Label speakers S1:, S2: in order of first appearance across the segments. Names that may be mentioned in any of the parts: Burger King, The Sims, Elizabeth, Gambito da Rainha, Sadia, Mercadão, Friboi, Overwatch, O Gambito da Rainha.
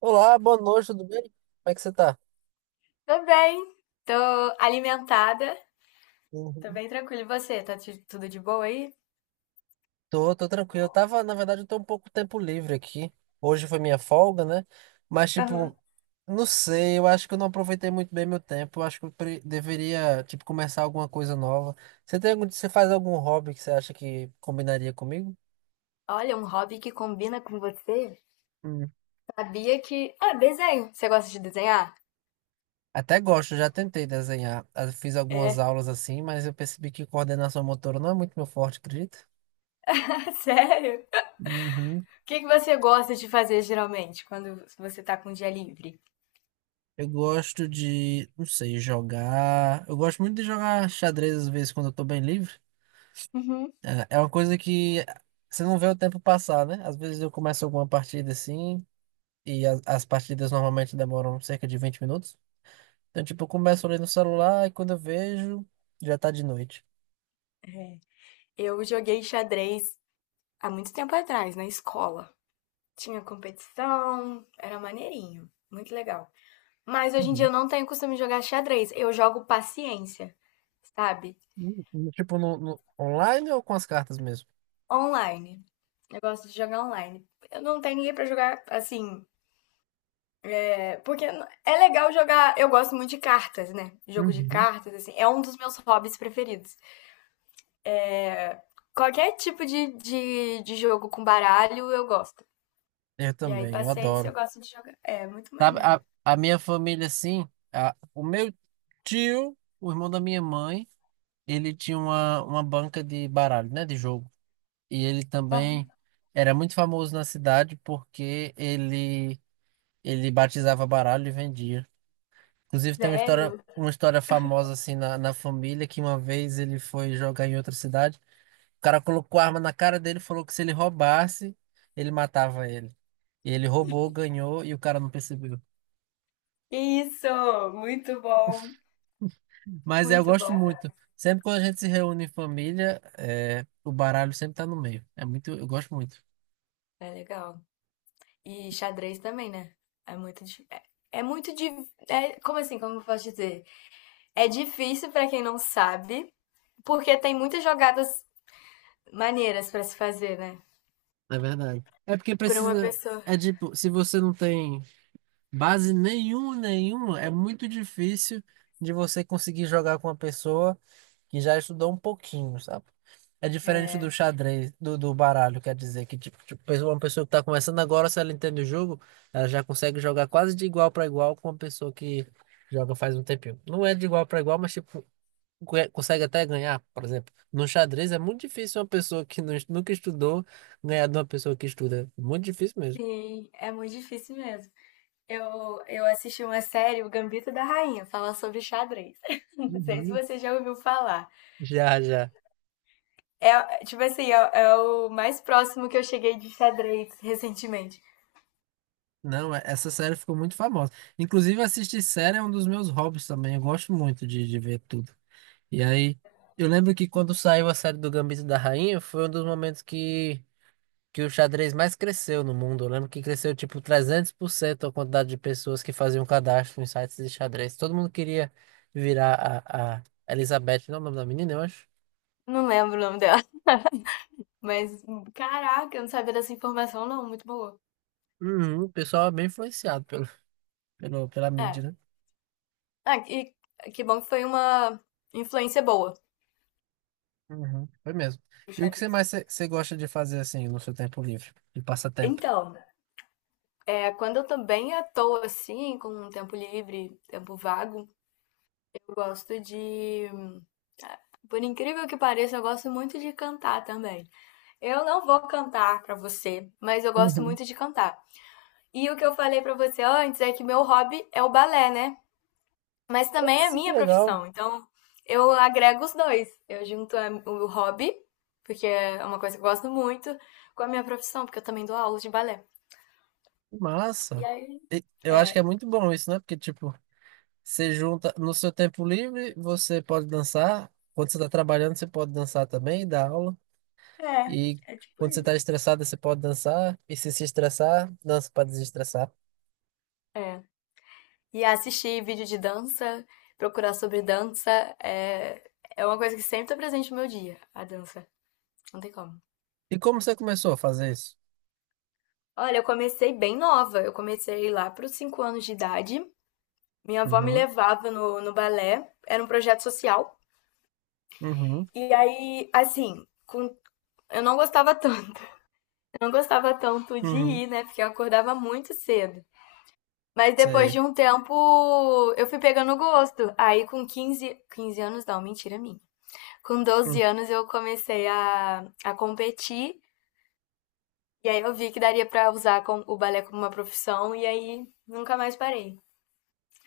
S1: Olá, boa noite, tudo bem? Como é que você tá?
S2: Tô bem, tô alimentada, tô
S1: Uhum.
S2: bem tranquila. E você, tá tudo de boa aí?
S1: Tô, tô tranquilo. Eu tava, na verdade, eu tô um pouco tempo livre aqui. Hoje foi minha folga, né? Mas, tipo,
S2: Aham.
S1: não sei, eu acho que eu não aproveitei muito bem meu tempo. Eu acho que deveria, tipo, começar alguma coisa nova. Você tem algum, você faz algum hobby que você acha que combinaria comigo?
S2: Olha, um hobby que combina com você.
S1: Hum.
S2: Sabia que. Ah, desenho. Você gosta de desenhar?
S1: Até gosto, já tentei desenhar. Ah, fiz algumas
S2: É.
S1: aulas assim, mas eu percebi que coordenação motora não é muito meu forte, acredito.
S2: Sério? O que que você gosta de fazer geralmente quando você tá com dia livre?
S1: Eu gosto de, não sei, jogar. Eu gosto muito de jogar xadrez às vezes quando eu tô bem livre.
S2: Uhum.
S1: É uma coisa que você não vê o tempo passar, né? Às vezes eu começo alguma partida assim, e as partidas normalmente demoram cerca de 20 minutos. Então, tipo, eu começo ali no celular e quando eu vejo, já tá de noite.
S2: É. Eu joguei xadrez há muito tempo atrás, na escola. Tinha competição, era maneirinho, muito legal. Mas hoje em dia
S1: Uhum.
S2: eu não tenho costume de jogar xadrez, eu jogo paciência, sabe?
S1: Tipo, online ou com as cartas mesmo?
S2: Online. Eu gosto de jogar online. Eu não tenho ninguém pra jogar assim. É, porque é legal jogar. Eu gosto muito de cartas, né? Jogo de
S1: Uhum.
S2: cartas, assim. É um dos meus hobbies preferidos. Qualquer tipo de jogo com baralho eu gosto.
S1: Eu
S2: E aí,
S1: também, eu
S2: paciência,
S1: adoro.
S2: eu gosto de jogar. É muito
S1: Sabe,
S2: maneiro.
S1: a minha família, assim, a, o meu tio, o irmão da minha mãe, ele tinha uma banca de baralho, né, de jogo. E ele
S2: Uhum.
S1: também era muito famoso na cidade porque ele batizava baralho e vendia. Inclusive tem
S2: Sério?
S1: uma história famosa assim na família, que uma vez ele foi jogar em outra cidade, o cara colocou a arma na cara dele e falou que, se ele roubasse, ele matava ele. E ele roubou, ganhou e o cara não percebeu.
S2: Isso! Muito bom!
S1: Mas é, eu
S2: Muito
S1: gosto
S2: bom.
S1: muito. Sempre quando a gente se reúne em família, é, o baralho sempre tá no meio. É muito, eu gosto muito.
S2: É legal. E xadrez também, né? É muito. di- É, é muito. di- É, como assim? Como eu posso dizer? É difícil pra quem não sabe, porque tem muitas jogadas maneiras pra se fazer, né?
S1: É verdade. É porque
S2: Pra uma
S1: precisa.
S2: pessoa.
S1: É tipo, se você não tem base nenhuma, é muito difícil de você conseguir jogar com uma pessoa que já estudou um pouquinho, sabe? É diferente do
S2: É.
S1: xadrez, do baralho, quer dizer, que tipo, uma pessoa que tá começando agora, se ela entende o jogo, ela já consegue jogar quase de igual para igual com uma pessoa que joga faz um tempinho. Não é de igual para igual, mas tipo, consegue até ganhar, por exemplo. No xadrez é muito difícil uma pessoa que nunca estudou ganhar de uma pessoa que estuda. Muito difícil mesmo.
S2: Sim, é muito difícil mesmo. Eu assisti uma série, O Gambito da Rainha, fala sobre xadrez. Não sei se
S1: Uhum.
S2: você já ouviu falar.
S1: Já, já.
S2: É, tipo assim, é o mais próximo que eu cheguei de xadrez recentemente.
S1: Não, é- essa série ficou muito famosa. Inclusive, assistir série é um dos meus hobbies também. Eu gosto muito de ver tudo. E aí, eu lembro que quando saiu a série do Gambito da Rainha, foi um dos momentos que o xadrez mais cresceu no mundo. Eu lembro que cresceu tipo 300% a quantidade de pessoas que faziam cadastro em sites de xadrez. Todo mundo queria virar a Elizabeth, não é o nome da menina, eu acho.
S2: Não lembro o nome dela, mas caraca, eu não sabia dessa informação, não. Muito boa.
S1: Uhum, o pessoal é bem influenciado pela
S2: É.
S1: mídia, né?
S2: Ah, e que bom que foi uma influência boa
S1: Uhum, foi mesmo.
S2: do
S1: E o que você
S2: xadrez.
S1: mais você gosta de fazer assim no seu tempo livre, de passatempo?
S2: Então, é, quando eu tô bem à toa, assim, com um tempo livre, tempo vago, eu gosto de. Por incrível que pareça, eu gosto muito de cantar também. Eu não vou cantar pra você, mas eu gosto
S1: Uhum.
S2: muito de cantar. E o que eu falei pra você antes é que meu hobby é o balé, né? Mas
S1: Ah,
S2: também é
S1: sim, que
S2: minha
S1: legal.
S2: profissão. Então, eu agrego os dois. Eu junto o hobby, porque é uma coisa que eu gosto muito, com a minha profissão, porque eu também dou aulas de balé.
S1: Que
S2: E
S1: massa.
S2: aí.
S1: E eu acho que
S2: É.
S1: é muito bom isso, né? Porque, tipo, você junta no seu tempo livre, você pode dançar. Quando você está trabalhando, você pode dançar também, dar aula. E
S2: É, é tipo
S1: quando você está
S2: isso.
S1: estressado, você pode dançar. E se estressar, dança para desestressar.
S2: É. E assistir vídeo de dança, procurar sobre dança, é, é uma coisa que sempre tá presente no meu dia, a dança. Não tem como.
S1: E como você começou a fazer isso?
S2: Olha, eu comecei bem nova. Eu comecei lá para os 5 anos de idade. Minha avó me
S1: Uhum,
S2: levava no balé. Era um projeto social.
S1: uhum,
S2: E aí, assim, com... eu não gostava tanto. Eu não gostava tanto de
S1: uhum,
S2: ir, né? Porque eu acordava muito cedo. Mas depois de
S1: sei.
S2: um tempo, eu fui pegando gosto. Aí com quinze anos, não, mentira minha. Com doze
S1: Hum.
S2: anos eu comecei a competir e aí eu vi que daria pra usar o balé como uma profissão e aí nunca mais parei.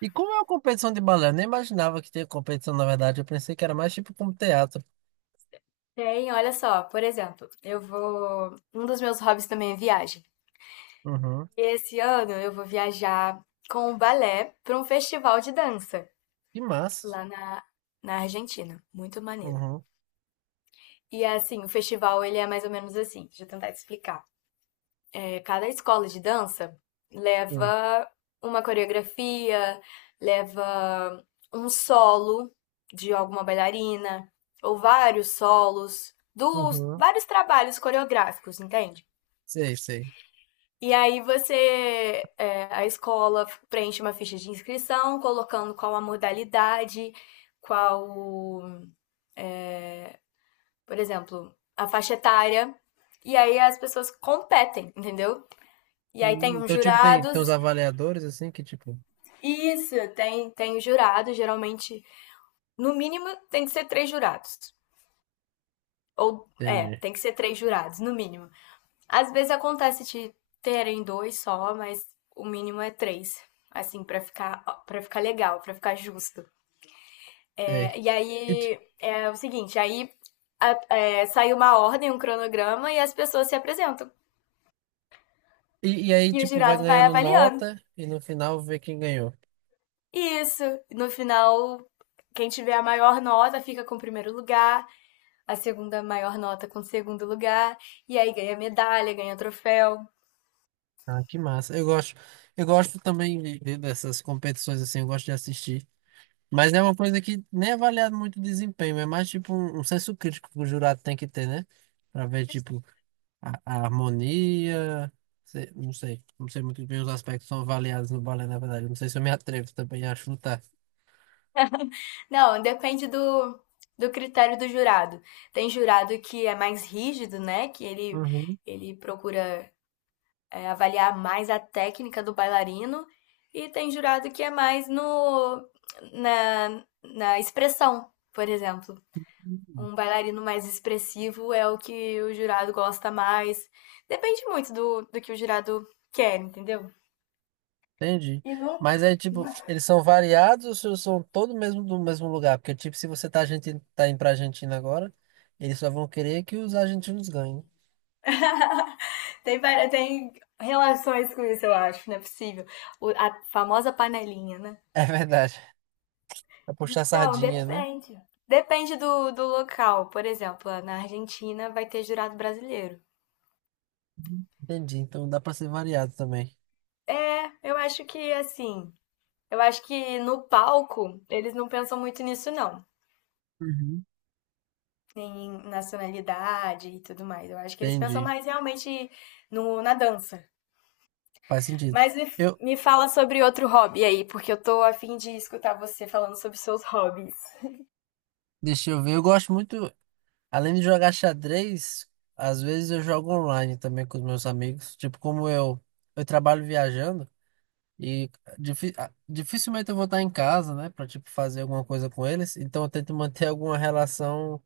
S1: E como é uma competição de balé? Eu nem imaginava que tinha competição, na verdade. Eu pensei que era mais tipo como teatro.
S2: Tem, olha só, por exemplo, eu vou. Um dos meus hobbies também é viagem.
S1: Uhum,
S2: E esse ano eu vou viajar com o balé para um festival de dança
S1: que massa.
S2: lá na Argentina. Muito maneiro.
S1: Uhum,
S2: E assim, o festival ele é mais ou menos assim, deixa eu tentar te explicar. É, cada escola de dança
S1: sim,
S2: leva uma coreografia, leva um solo de alguma bailarina, ou vários solos, dos
S1: uhum,
S2: vários trabalhos coreográficos, entende?
S1: sei, sei.
S2: E aí você, é, a escola preenche uma ficha de inscrição, colocando qual a modalidade, qual, por exemplo, a faixa etária, e aí as pessoas competem, entendeu? E aí tem uns
S1: Então, tipo, tem, tem os
S2: jurados.
S1: avaliadores, assim, que tipo...
S2: Isso, tem jurado, geralmente, no mínimo, tem que ser três jurados. Ou, é,
S1: Entendi.
S2: tem que ser três jurados, no mínimo. Às vezes acontece de terem dois só, mas o mínimo é três. Assim, pra ficar legal, pra ficar justo.
S1: É.
S2: É, e
S1: E,
S2: aí, é o seguinte, aí é, sai uma ordem, um cronograma, e as pessoas se apresentam.
S1: e aí,
S2: E o
S1: tipo, vai
S2: jurado vai
S1: ganhando
S2: avaliando.
S1: nota e no final vê quem ganhou.
S2: Isso, no final, quem tiver a maior nota fica com o primeiro lugar, a segunda maior nota com o segundo lugar, e aí ganha medalha, ganha troféu.
S1: Ah, que massa. Eu gosto também dessas competições assim, eu gosto de assistir. Mas é uma coisa que nem é avaliado muito o desempenho, é mais tipo um senso crítico que o jurado tem que ter, né? Pra ver, tipo, a harmonia. Não sei, não sei muito bem os aspectos que são avaliados no balé, na verdade. Não sei se eu me atrevo também a chutar.
S2: Não, depende do, critério do jurado. Tem jurado que é mais rígido, né? Que ele,
S1: Uhum.
S2: ele procura é, avaliar mais a técnica do bailarino, e tem jurado que é mais no na expressão, por exemplo. Um bailarino mais expressivo é o que o jurado gosta mais. Depende muito do que o jurado quer, entendeu?
S1: Entendi.
S2: E nunca,
S1: Mas é tipo, eles são variados ou são todos mesmo do mesmo lugar? Porque, tipo, se você tá, argentino, tá indo pra Argentina agora, eles só vão querer que os argentinos ganhem.
S2: tem, tem relações com isso, eu acho, não é possível. A famosa panelinha, né?
S1: É verdade. Pra puxar
S2: Então,
S1: sardinha, né?
S2: depende. Depende do local. Por exemplo, na Argentina vai ter jurado brasileiro.
S1: Uhum. Entendi. Então dá pra ser variado também.
S2: É, eu acho que assim. Eu acho que no palco eles não pensam muito nisso, não.
S1: Uhum.
S2: Em nacionalidade e tudo mais. Eu acho que eles pensam
S1: Entendi.
S2: mais realmente no, na dança.
S1: Faz sentido.
S2: Mas me,
S1: Eu,
S2: me fala sobre outro hobby aí, porque eu tô a fim de escutar você falando sobre seus hobbies.
S1: deixa eu ver, eu gosto muito, além de jogar xadrez, às vezes eu jogo online também com os meus amigos. Tipo, eu trabalho viajando. E dificilmente eu vou estar em casa, né, pra tipo fazer alguma coisa com eles. Então eu tento manter alguma relação,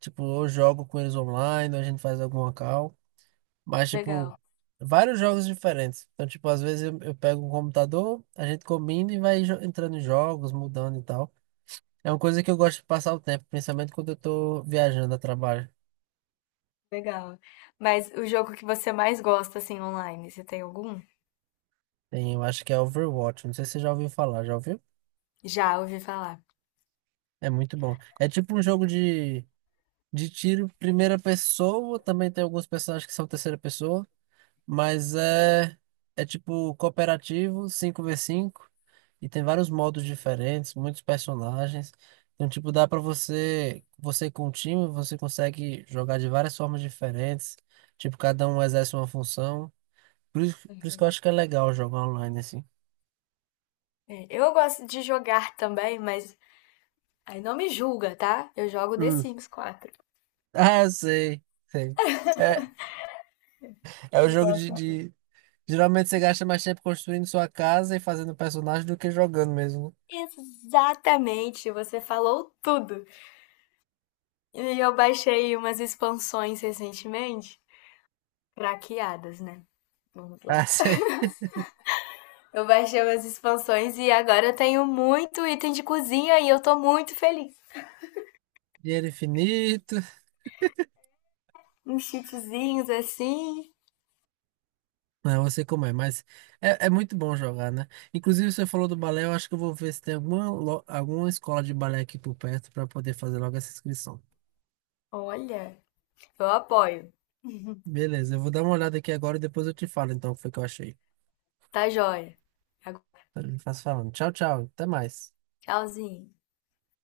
S1: tipo, eu jogo com eles online, ou a gente faz alguma call, mas tipo
S2: Legal.
S1: vários jogos diferentes. Então tipo às vezes eu pego um computador, a gente combina e vai entrando em jogos, mudando e tal. É uma coisa que eu gosto de passar o tempo, principalmente quando eu tô viajando a trabalho.
S2: Legal. Mas o jogo que você mais gosta, assim, online, você tem algum?
S1: Tem, eu acho que é Overwatch, não sei se você já ouviu falar, já ouviu?
S2: Já ouvi falar.
S1: É muito bom. É tipo um jogo de tiro, primeira pessoa, também tem alguns personagens que são terceira pessoa, mas é, é tipo cooperativo, 5v5, e tem vários modos diferentes, muitos personagens. Então, tipo, dá pra você, você com o time, você consegue jogar de várias formas diferentes, tipo, cada um exerce uma função. Por isso que eu acho que é legal jogar online assim.
S2: É, eu gosto de jogar também, mas aí não me julga, tá? Eu jogo The
S1: Hum.
S2: Sims quatro.
S1: Ah, eu sei, sei. É, é o
S2: Eu
S1: jogo
S2: gosto.
S1: geralmente você gasta mais tempo construindo sua casa e fazendo personagem do que jogando mesmo, né?
S2: Exatamente, você falou tudo. E eu baixei umas expansões recentemente, craqueadas, né? Vamos lá.
S1: Ah, sim.
S2: Eu baixei umas expansões e agora eu tenho muito item de cozinha e eu tô muito feliz.
S1: Dinheiro infinito.
S2: Uns cheatzinhos assim.
S1: Não, eu sei como é, mas é, é muito bom jogar, né? Inclusive, você falou do balé, eu acho que eu vou ver se tem alguma escola de balé aqui por perto para poder fazer logo essa inscrição.
S2: Olha, eu apoio.
S1: Beleza, eu vou dar uma olhada aqui agora e depois eu te falo então o que foi que eu achei.
S2: Tá joia. Agora,
S1: Eu faço falando. Tchau, tchau. Até mais.
S2: tchauzinho.